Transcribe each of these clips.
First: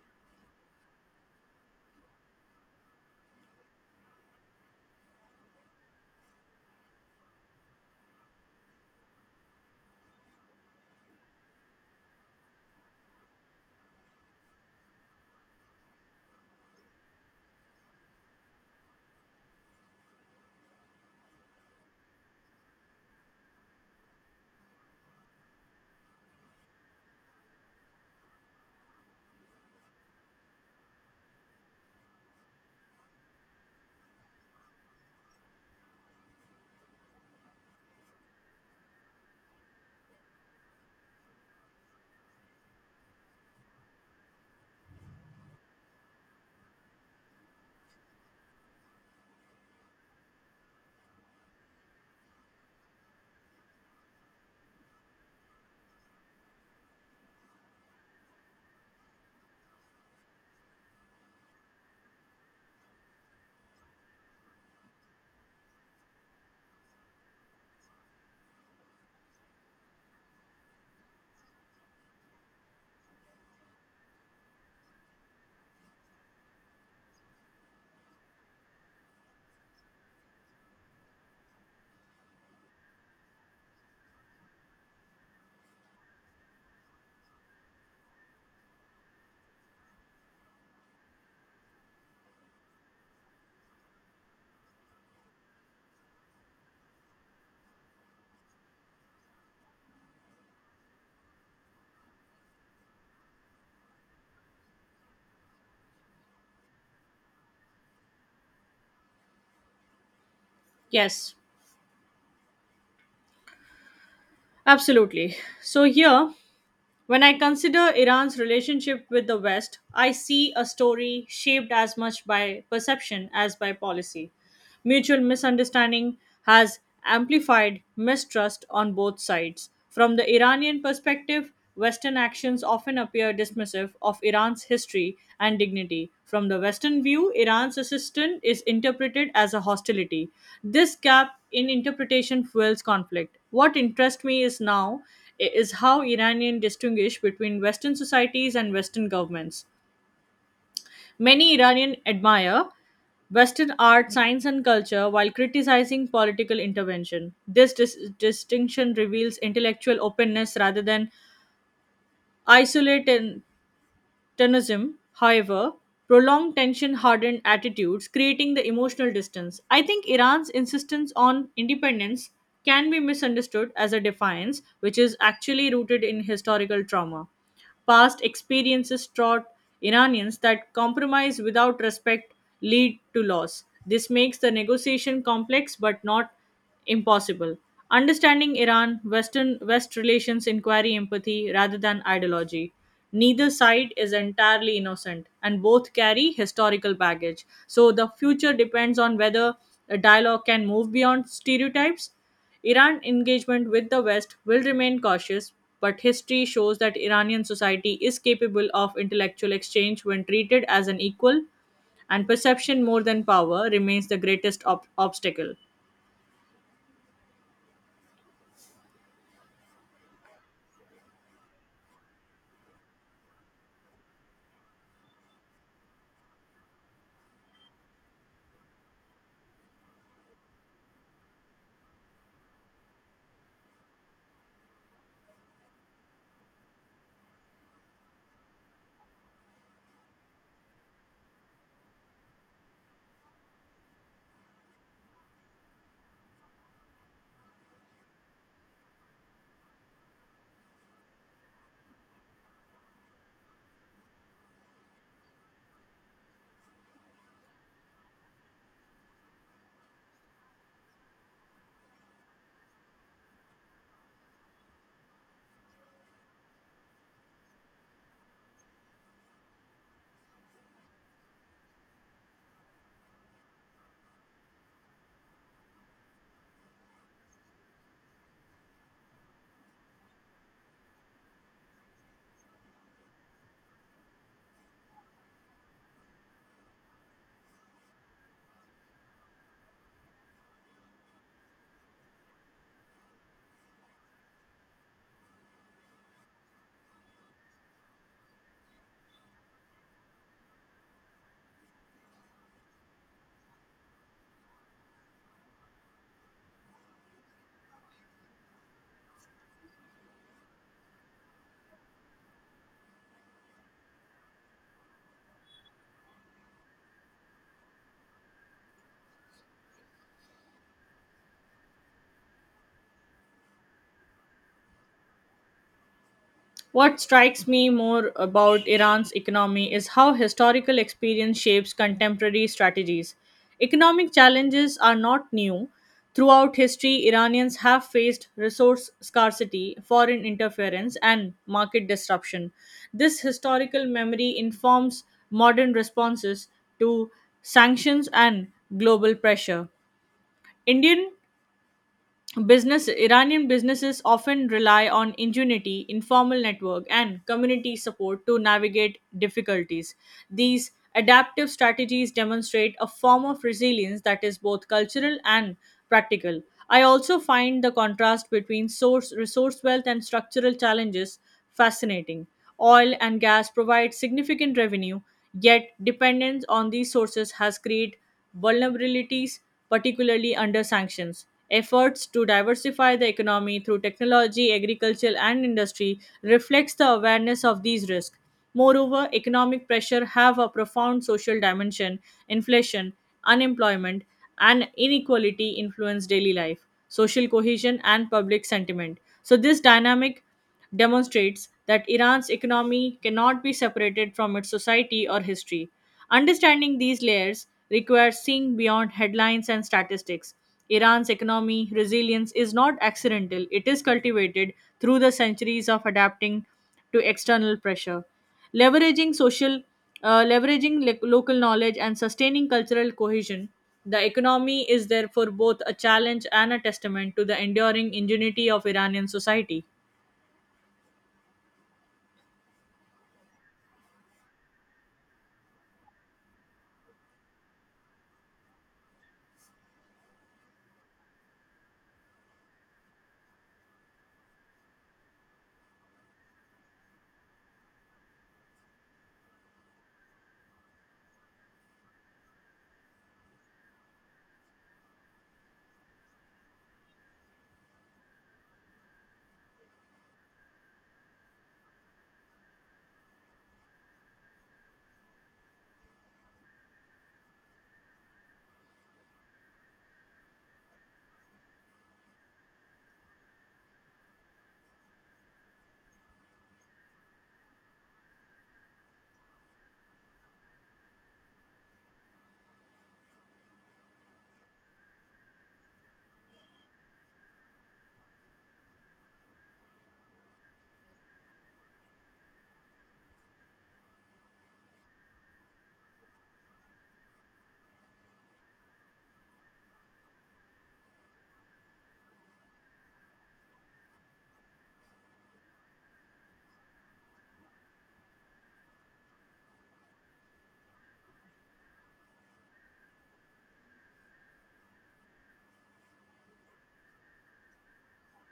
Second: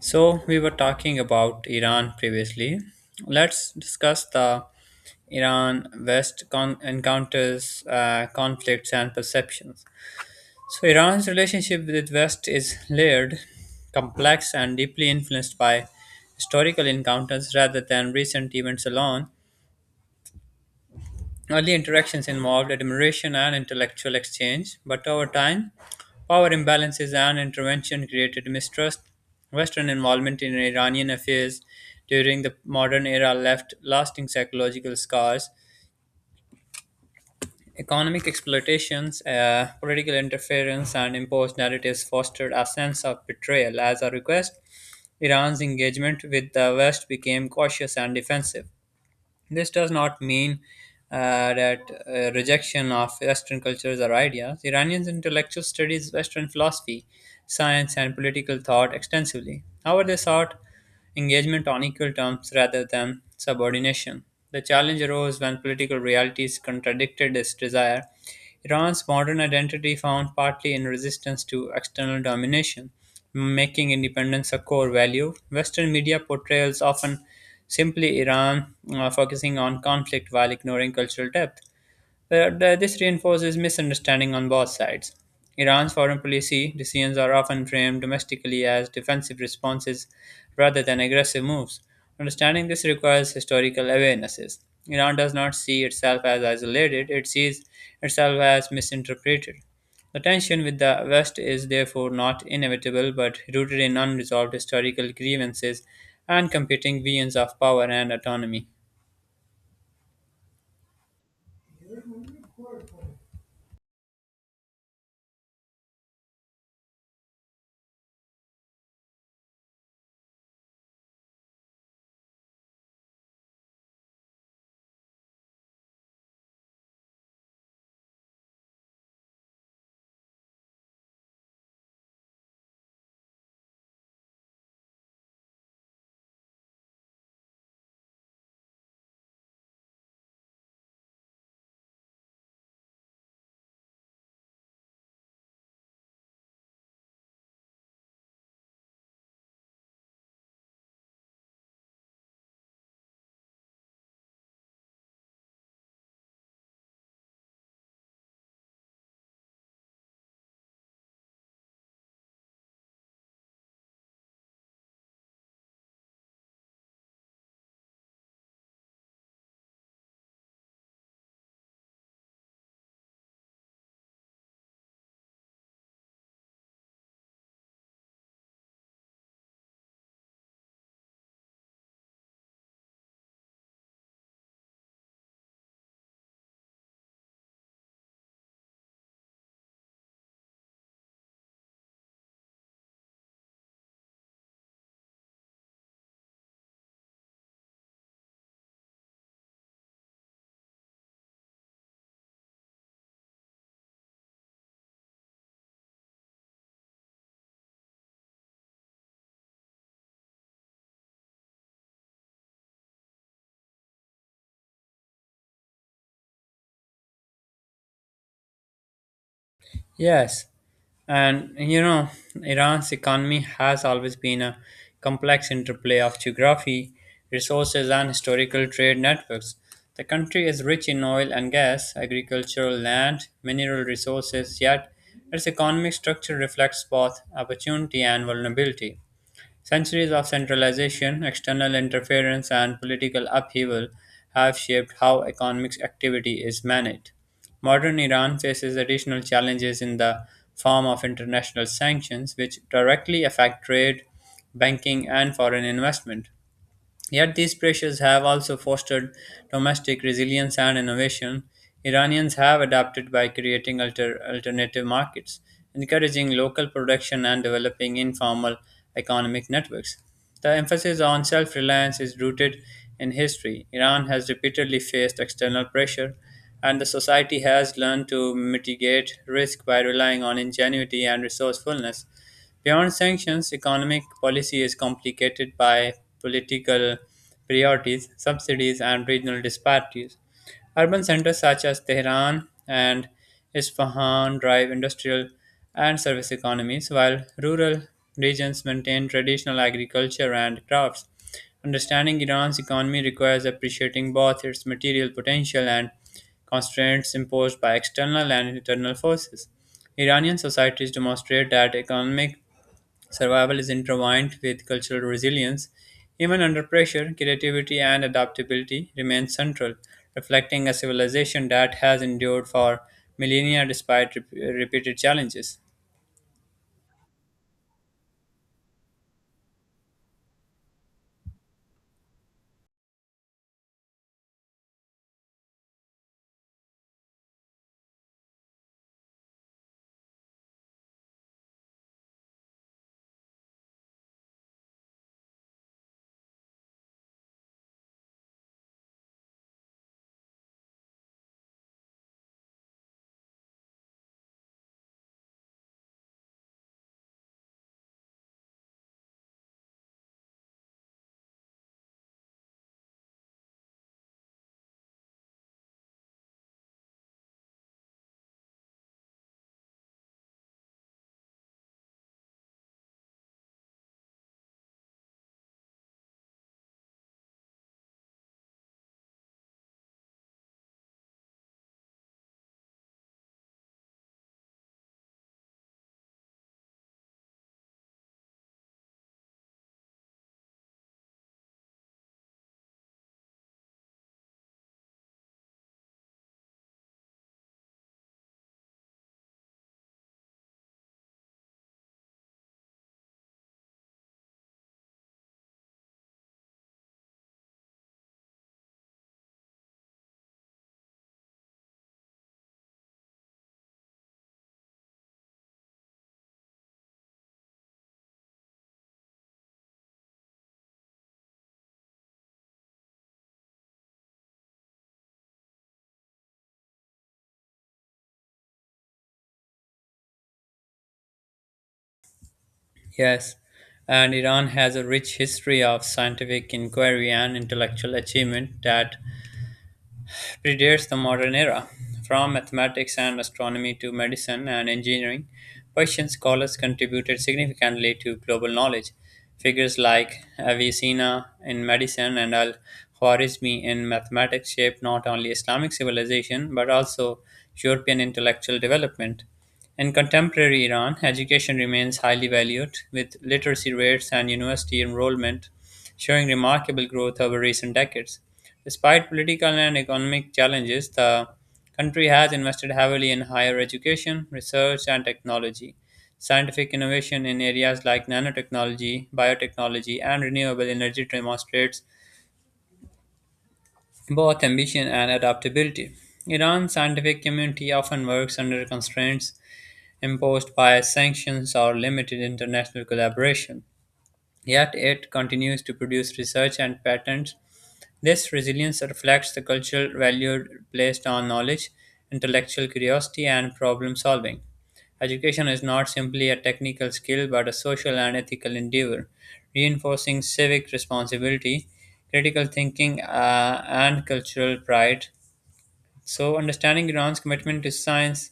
So, we were talking about Iran previously. Let's discuss the Iran West encounters, conflicts, and perceptions. So, Iran's relationship with West is layered, complex, and deeply influenced by historical encounters rather than recent events alone. Early interactions involved admiration and intellectual exchange, but over time, power imbalances and intervention created mistrust. Western involvement in Iranian affairs during the modern era left lasting psychological scars. Economic exploitations, political interference, and imposed narratives fostered a sense of betrayal. As a request, Iran's engagement with the West became cautious and defensive. This does not mean that rejection of Western cultures or ideas. Iranian intellectuals studied Western philosophy, science, and political thought extensively. However, they sought engagement on equal terms rather than subordination. The challenge arose when political realities contradicted this desire. Iran's modern identity found partly in resistance to external domination making independence a core value. Western media portrayals often simply Iran focusing on conflict while ignoring cultural depth. This reinforces misunderstanding on both sides. Iran's foreign policy decisions are often framed domestically as defensive responses rather than aggressive moves. Understanding this requires historical awarenesses. Iran does not see itself as isolated, it sees itself as misinterpreted. The tension with the West is therefore not inevitable but rooted in unresolved historical grievances and competing visions of power and autonomy. Yes, absolutely. So, here, when I consider Iran's relationship with the West, I see a story shaped as much by perception as by policy. Mutual misunderstanding has amplified mistrust on both sides. From the Iranian perspective, Western actions often appear dismissive of Iran's history and dignity. From the Western view, Iran's assistance is interpreted as a hostility. This gap in interpretation fuels conflict. What interests me is now is how Iranians distinguish between Western societies and Western governments. Many Iranians admire Western art, science, and culture while criticizing political intervention. This distinction reveals intellectual openness rather than isolated Tennism, however, prolonged tension hardened attitudes, creating the emotional distance. I think Iran's insistence on independence can be misunderstood as a defiance, which is actually rooted in historical trauma. Past experiences taught Iranians that compromise without respect lead to loss. This makes the negotiation complex but not impossible. Understanding Iran, Western West relations inquiry empathy rather than ideology. Neither side is entirely innocent, and both carry historical baggage. So the future depends on whether a dialogue can move beyond stereotypes. Iran engagement with the West will remain cautious, but history shows that Iranian society is capable of intellectual exchange when treated as an equal, and perception more than power remains the greatest obstacle. Yes. And you know, Iran's economy has always been a complex interplay of geography, resources, and historical trade networks. The country is rich in oil and gas, agricultural land, mineral resources, yet its economic structure reflects both opportunity and vulnerability. Centuries of centralization, external interference, and political upheaval have shaped how economic activity is managed. Modern Iran faces additional challenges in the form of international sanctions, which directly affect trade, banking, and foreign investment. Yet these pressures have also fostered domestic resilience and innovation. Iranians have adapted by creating alternative markets, encouraging local production and developing informal economic networks. The emphasis on self reliance is rooted in history. Iran has repeatedly faced external pressure, and the society has learned to mitigate risk by relying on ingenuity and resourcefulness. Beyond sanctions, economic policy is complicated by political priorities, subsidies, and regional disparities. Urban centers such as Tehran and Isfahan drive industrial and service economies, while rural regions maintain traditional agriculture and crafts. Understanding Iran's economy requires appreciating both its material potential and constraints imposed by external and internal forces. Iranian societies demonstrate that economic survival is intertwined with cultural resilience. Even under pressure, creativity and adaptability remain central, reflecting a civilization that has endured for millennia despite repeated challenges. What strikes me more about Iran's economy is how historical experience shapes contemporary strategies. Economic challenges are not new. Throughout history, Iranians have faced resource scarcity, foreign interference, and market disruption. This historical memory informs modern responses to sanctions and global pressure. Indian Business Iranian businesses often rely on ingenuity, informal network, and community support to navigate difficulties. These adaptive strategies demonstrate a form of resilience that is both cultural and practical. I also find the contrast between source resource wealth and structural challenges fascinating. Oil and gas provide significant revenue, yet dependence on these sources has created vulnerabilities, particularly under sanctions. Efforts to diversify the economy through technology, agriculture, and industry reflects the awareness of these risks. Moreover, economic pressure have a profound social dimension. Inflation, unemployment, and inequality influence daily life, social cohesion, and public sentiment. So this dynamic demonstrates that Iran's economy cannot be separated from its society or history. Understanding these layers requires seeing beyond headlines and statistics. Iran's economy resilience is not accidental, it is cultivated through the centuries of adapting to external pressure. Leveraging leveraging local knowledge and sustaining cultural cohesion, the economy is therefore both a challenge and a testament to the enduring ingenuity of Iranian society. Yes, and Iran has a rich history of scientific inquiry and intellectual achievement that predates the modern era. From mathematics and astronomy to medicine and engineering, Persian scholars contributed significantly to global knowledge. Figures like Avicenna in medicine and Al Khwarizmi in mathematics shaped not only Islamic civilization but also European intellectual development. In contemporary Iran, education remains highly valued, with literacy rates and university enrollment showing remarkable growth over recent decades. Despite political and economic challenges, the country has invested heavily in higher education, research, and technology. Scientific innovation in areas like nanotechnology, biotechnology, and renewable energy demonstrates both ambition and adaptability. Iran's scientific community often works under constraints imposed by sanctions or limited international collaboration. Yet it continues to produce research and patents. This resilience reflects the cultural value placed on knowledge, intellectual curiosity, and problem solving. Education is not simply a technical skill but a social and ethical endeavor, reinforcing civic responsibility, critical thinking, and cultural pride. So, understanding Iran's commitment to science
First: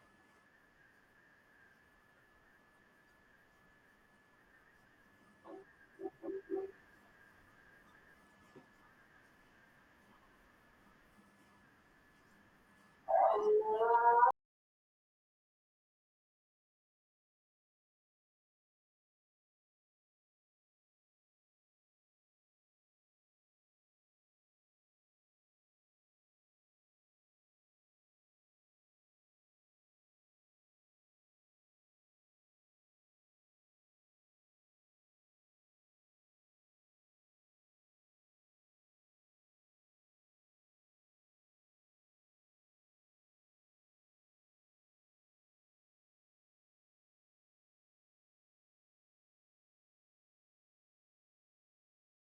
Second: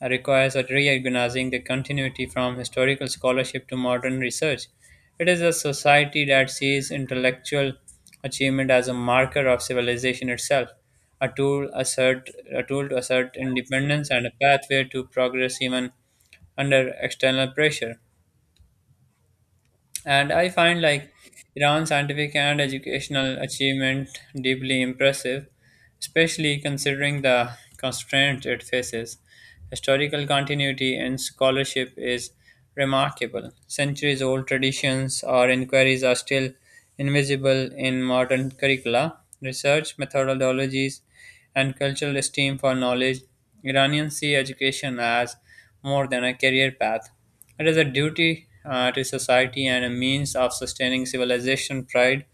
requires recognizing the continuity from historical scholarship to modern research. It is a society that sees intellectual achievement as a marker of civilization itself, a tool, assert, a tool to assert independence and a pathway to progress even under external pressure. And I find like Iran's scientific and educational achievement deeply impressive, especially considering the constraints it faces. Historical continuity in scholarship is remarkable. Centuries old traditions or inquiries are still invisible in modern curricula. Research methodologies and cultural esteem for knowledge, Iranians see education as more than a career path. It is a duty to society and a means of sustaining civilization pride.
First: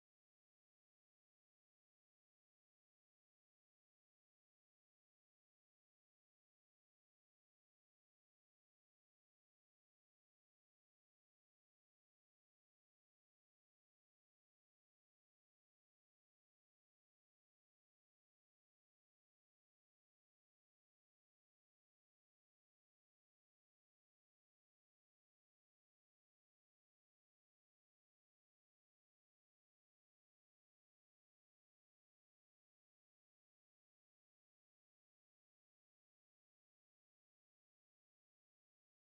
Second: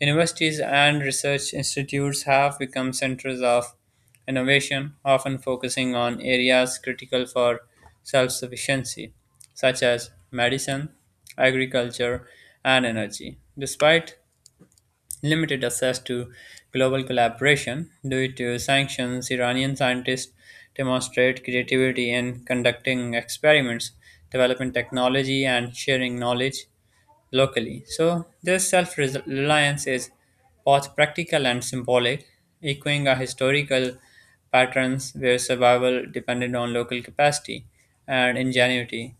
Universities and research institutes have become centers of innovation, often focusing on areas critical for self sufficiency, such as medicine, agriculture, and energy. Despite limited access to global collaboration due to sanctions, Iranian scientists demonstrate creativity in conducting experiments, developing technology, and sharing knowledge locally. So, this self reliance is both practical and symbolic, echoing a historical patterns where survival depended on local capacity and ingenuity.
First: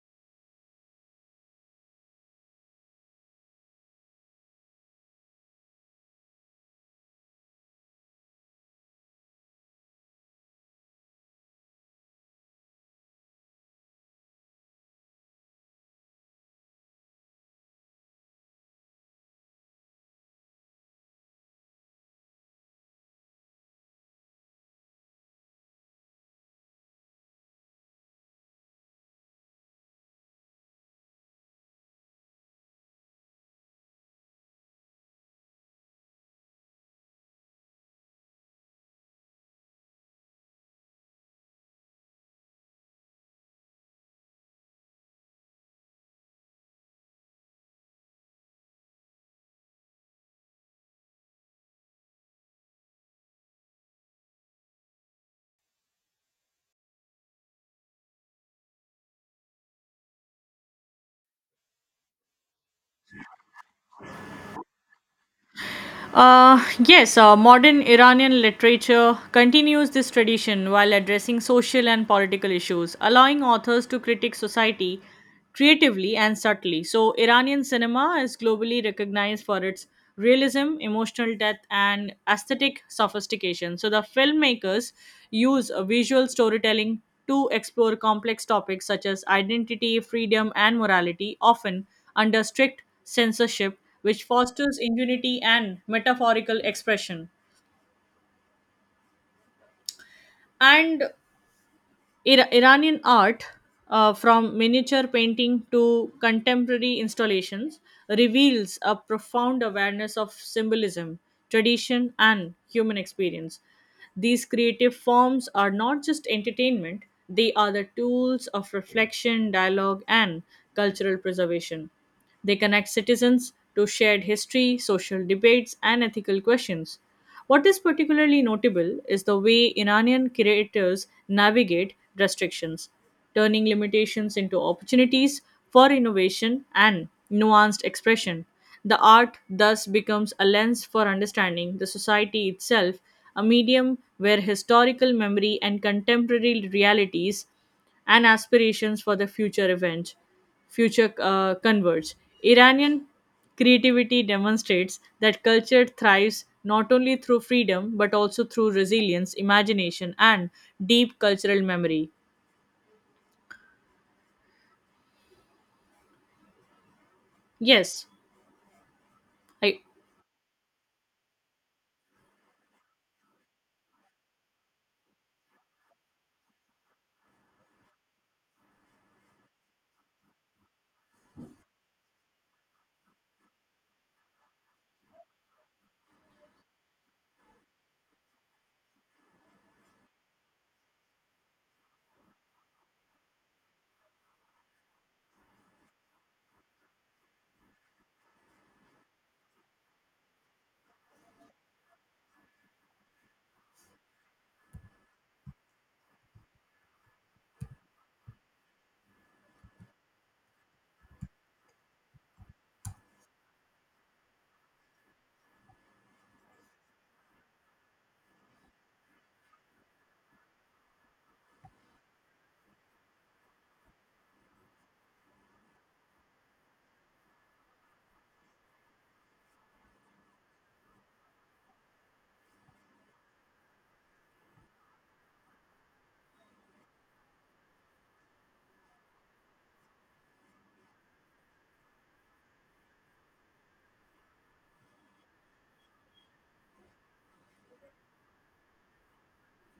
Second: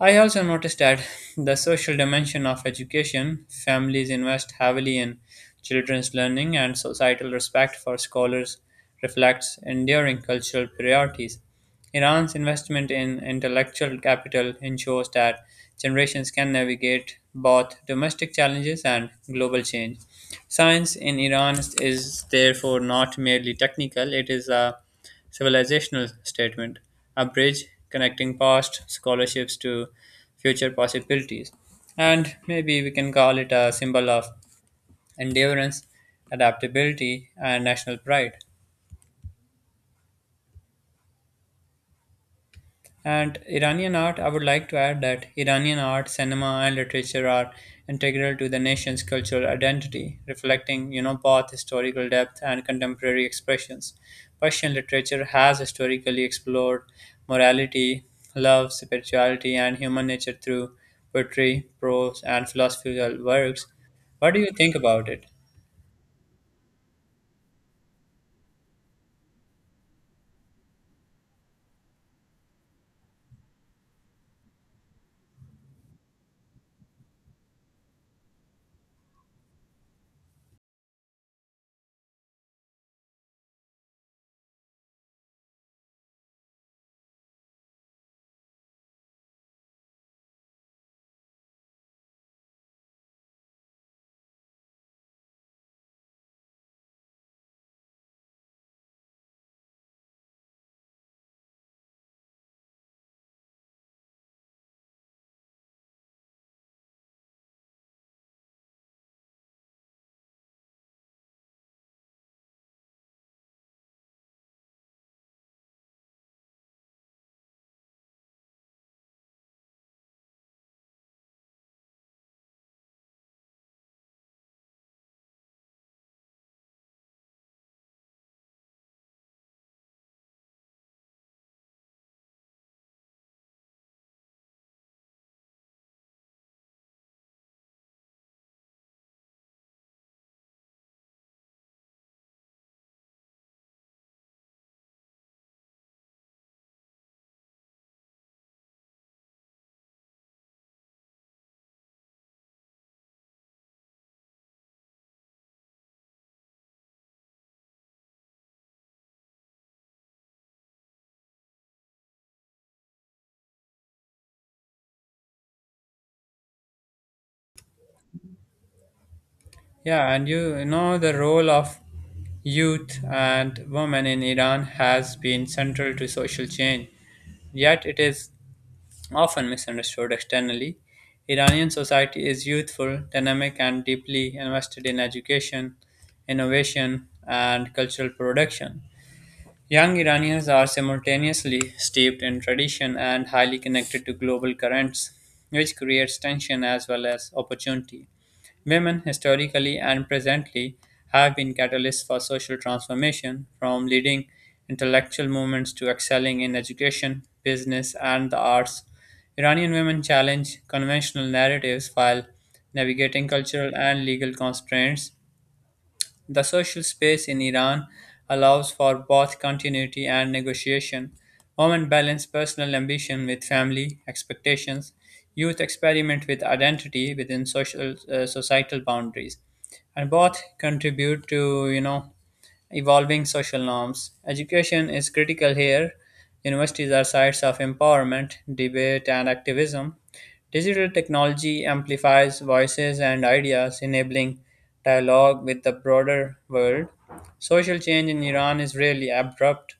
I also noticed that the social dimension of education, families invest heavily in children's learning, and societal respect for scholars reflects enduring cultural priorities. Iran's investment in intellectual capital ensures that generations can navigate both domestic challenges and global change. Science in Iran is therefore not merely technical, it is a civilizational statement, a bridge connecting past scholarships to future possibilities. And maybe we can call it a symbol of endurance, adaptability, and national pride. And Iranian art, I would like to add that Iranian art, cinema, and literature are integral to the nation's cultural identity, reflecting, you know, both historical depth and contemporary expressions. Persian literature has historically explored morality, love, spirituality, and human nature through poetry, prose, and philosophical works. What do you think about it? Uh, yes, modern Iranian literature continues this tradition while addressing social and political issues, allowing authors to critique society creatively and subtly. So, Iranian cinema is globally recognized for its realism, emotional depth, and aesthetic sophistication. So, the filmmakers use visual storytelling to explore complex topics such as identity, freedom, and morality, often under strict censorship which fosters ingenuity and metaphorical expression. And Iranian art, from miniature painting to contemporary installations, reveals a profound awareness of symbolism, tradition, and human experience. These creative forms are not just entertainment, they are the tools of reflection, dialogue, and cultural preservation. They connect citizens to shared history, social debates, and ethical questions. What is particularly notable is the way Iranian creators navigate restrictions, turning limitations into opportunities for innovation and nuanced expression. The art thus becomes a lens for understanding the society itself, a medium where historical memory and contemporary realities and aspirations for the future converge. Iranian Creativity demonstrates that culture thrives not only through freedom but also through resilience, imagination, and deep cultural memory. Yes, I Yeah, and you know the role of youth and women in Iran has been central to social change, yet it is often misunderstood externally. Iranian society is youthful, dynamic, and deeply invested in education, innovation, and cultural production. Young Iranians are simultaneously steeped in tradition and highly connected to global currents, which creates tension as well as opportunity. Women, historically and presently, have been catalysts for social transformation, from leading intellectual movements to excelling in education, business, and the arts. Iranian women challenge conventional narratives while navigating cultural and legal constraints, the social space in Iran allows for both continuity and negotiation. Women balance personal ambition with family expectations. Youth experiment with identity within social societal boundaries, and both contribute to you know evolving social norms. Education is critical here. Universities are sites of empowerment, debate, and activism. Digital technology amplifies voices and ideas, enabling dialogue with the broader world. Social change in Iran is rarely abrupt.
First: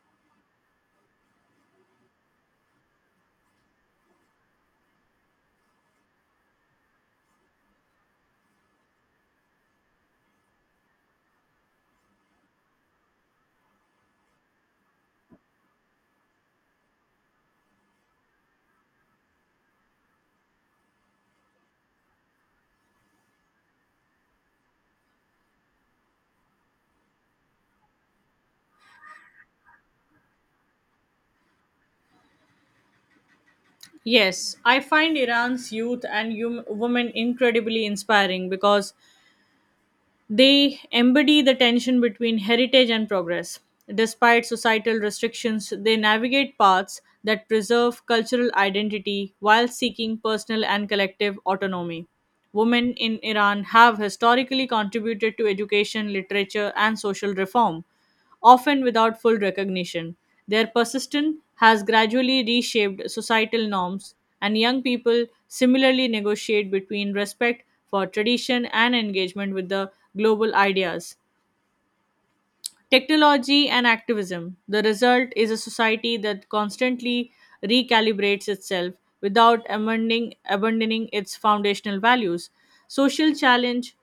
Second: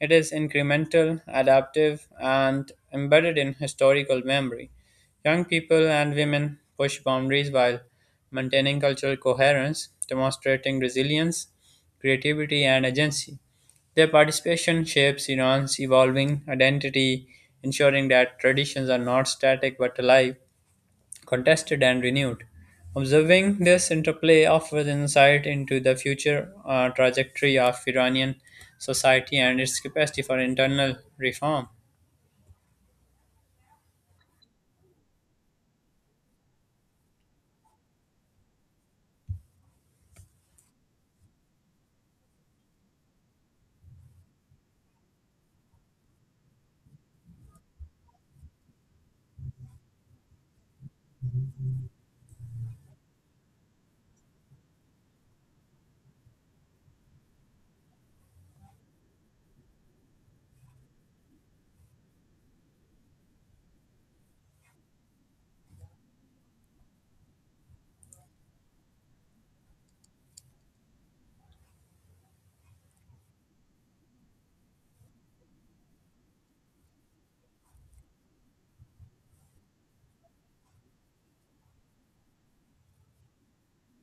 It is incremental, adaptive, and embedded in historical memory. Young people and women push boundaries while maintaining cultural coherence, demonstrating resilience, creativity, and agency. Their participation shapes Iran's evolving identity, ensuring that traditions are not static but alive, contested, and renewed. Observing this interplay offers insight into the future trajectory of Iranian society and its capacity for internal reform. yes, I find Iran's youth and women incredibly inspiring because they embody the tension between heritage and progress. Despite societal restrictions, they navigate paths that preserve cultural identity while seeking personal and collective autonomy. Women in Iran have historically contributed to education, literature, and social reform often without full recognition. Their persistence has gradually reshaped societal norms, and young people similarly negotiate between respect for tradition and engagement with the global ideas. Technology and activism. The result is a society that constantly recalibrates itself without abandoning its foundational values. Social challenge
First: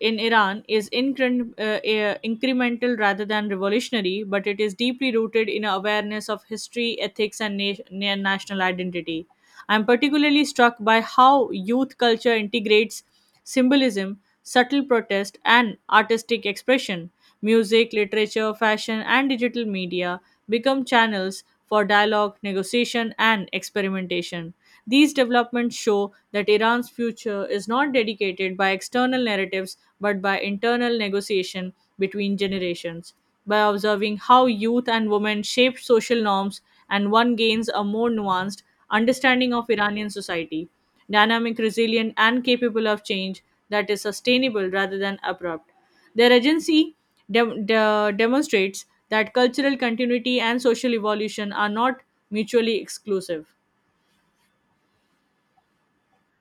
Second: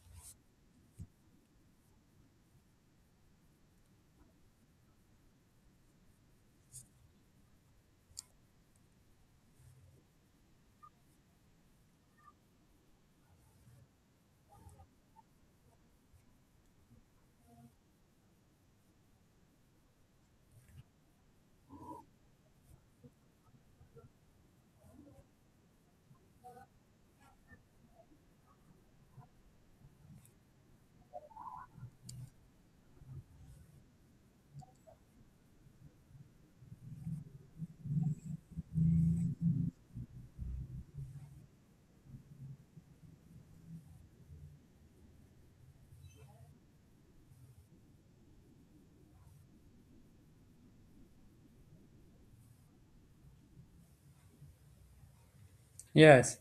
in Iran is incremental rather than revolutionary, but it is deeply rooted in awareness of history, ethics, and national identity. I'm particularly struck by how youth culture integrates symbolism, subtle protest, and artistic expression. Music, literature, fashion, and digital media become channels for dialogue, negotiation, and experimentation. These developments show that Iran's future is not dedicated by external narratives but by internal negotiation between generations. By observing how youth and women shape social norms, and one gains a more nuanced understanding of Iranian society, dynamic, resilient, and capable of change that is sustainable rather than abrupt. Their agency demonstrates that cultural continuity and social evolution are not mutually exclusive. Yes.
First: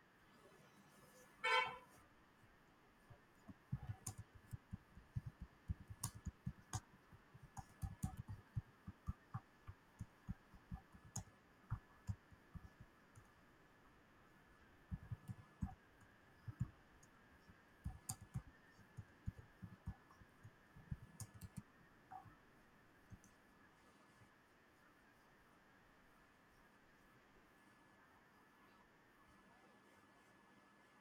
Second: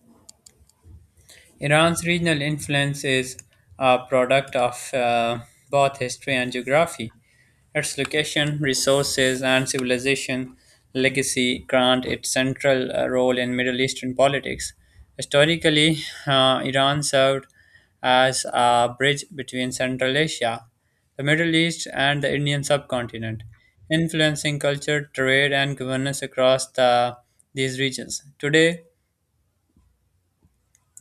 Iran's regional influence is a product of both history and geography. Its location, resources, and civilization legacy grant it central role in Middle Eastern politics. Historically, Iran served as a bridge between Central Asia, the Middle East, and the Indian subcontinent, influencing culture, trade, and governance across these regions. Today,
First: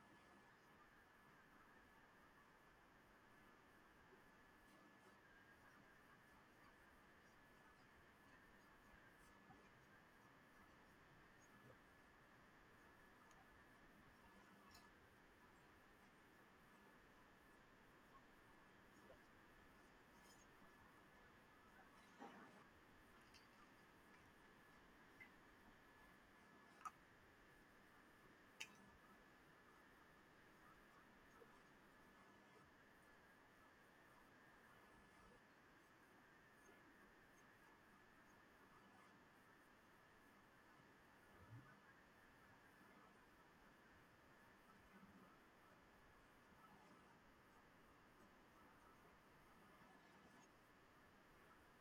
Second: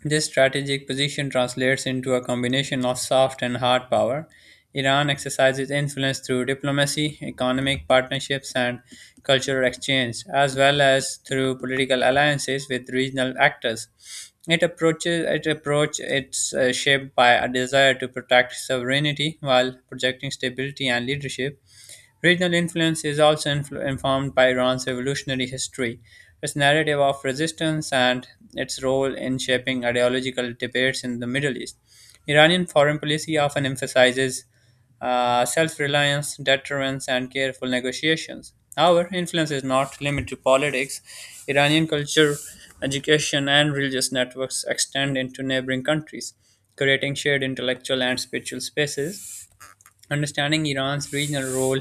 this strategic position translates into a combination of soft and hard power. Iran exercises influence through diplomacy, economic partnerships, and cultural exchange, as well as through political alliances with regional actors. It approaches it approach it's shaped by a desire to protect sovereignty while projecting stability and leadership. Regional influence is also informed by Iran's revolutionary history, its narrative of resistance, and its role in shaping ideological debates in the Middle East. Iranian foreign policy often emphasizes self reliance, deterrence, and careful negotiations. However, influence is not limited to politics. Iranian culture, education, and religious networks extend into neighboring countries, creating shared intellectual and spiritual spaces. Understanding Iran's regional role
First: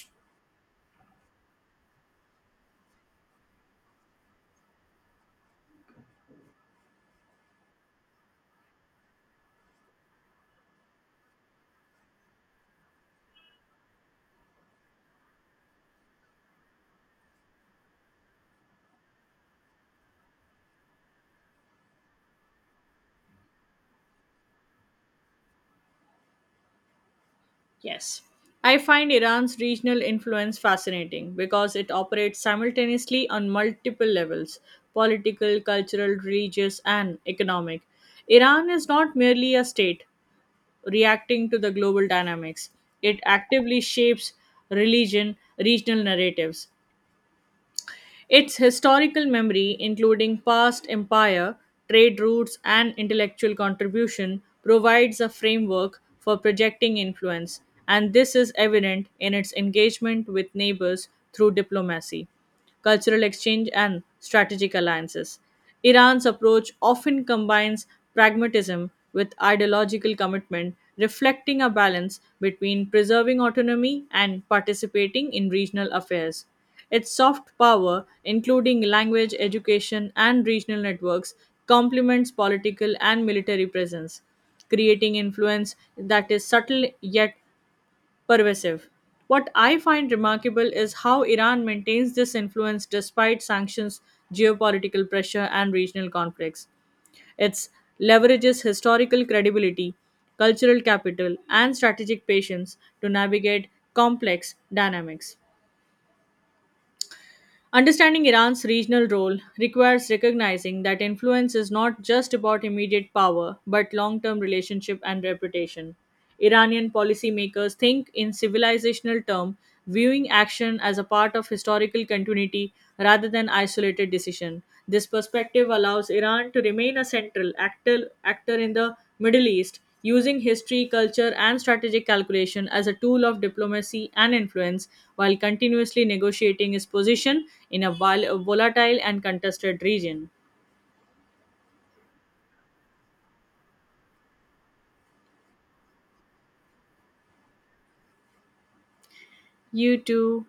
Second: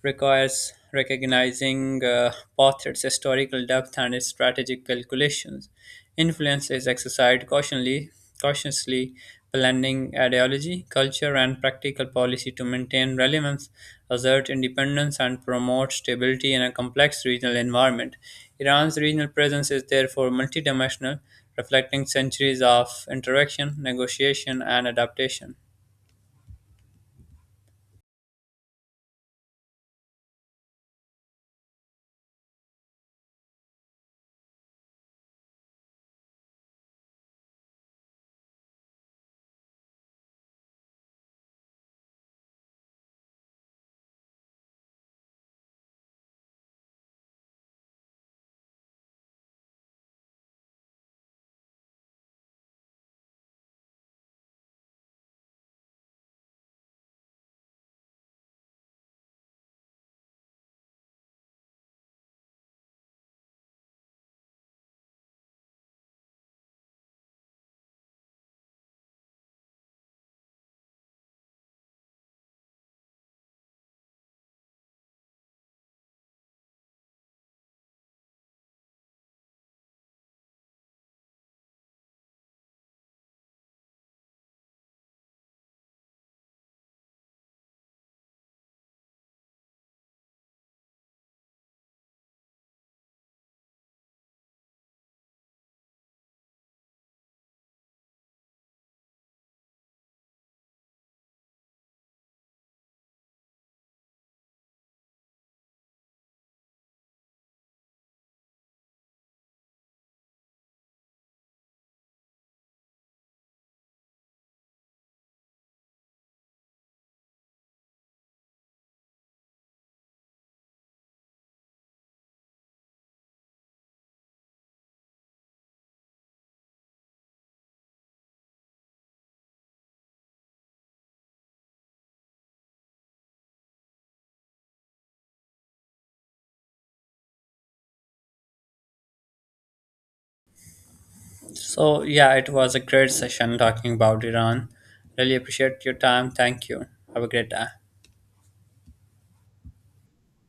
requires recognizing both its historical depth and its strategic calculations. Influence is exercised cautiously blending ideology, culture, and practical policy to maintain relevance, assert independence, and promote stability in a complex regional environment. Iran's regional presence is therefore multidimensional, reflecting centuries of interaction, negotiation, and adaptation. Yes. I find Iran's regional influence fascinating because it operates simultaneously on multiple levels political, cultural, religious, and economic. Iran is not merely a state reacting to the global dynamics, it actively shapes religion, regional narratives, its historical memory, including past empire, trade routes, and intellectual contribution, provides a framework for projecting influence, and this is evident in its engagement with neighbors through diplomacy, cultural exchange, and strategic alliances. Iran's approach often combines pragmatism with ideological commitment, reflecting a balance between preserving autonomy and participating in regional affairs. Its soft power, including language, education, and regional networks, complements political and military presence, creating influence that is subtle yet pervasive. What I find remarkable is how Iran maintains this influence despite sanctions, geopolitical pressure, and regional conflicts. It leverages historical credibility, cultural capital, and strategic patience to navigate complex dynamics. Understanding Iran's regional role requires recognizing that influence is not just about immediate power, but long term relationship and reputation. Iranian policymakers think in civilizational terms, viewing action as a part of historical continuity rather than isolated decision. This perspective allows Iran to remain a central actor in the Middle East, using history, culture, and strategic calculation as a tool of diplomacy and influence, while continuously negotiating its position in a volatile and contested region. So, yeah, it was a great session talking about Iran. Really appreciate your time. Thank you. Have a great day. You too.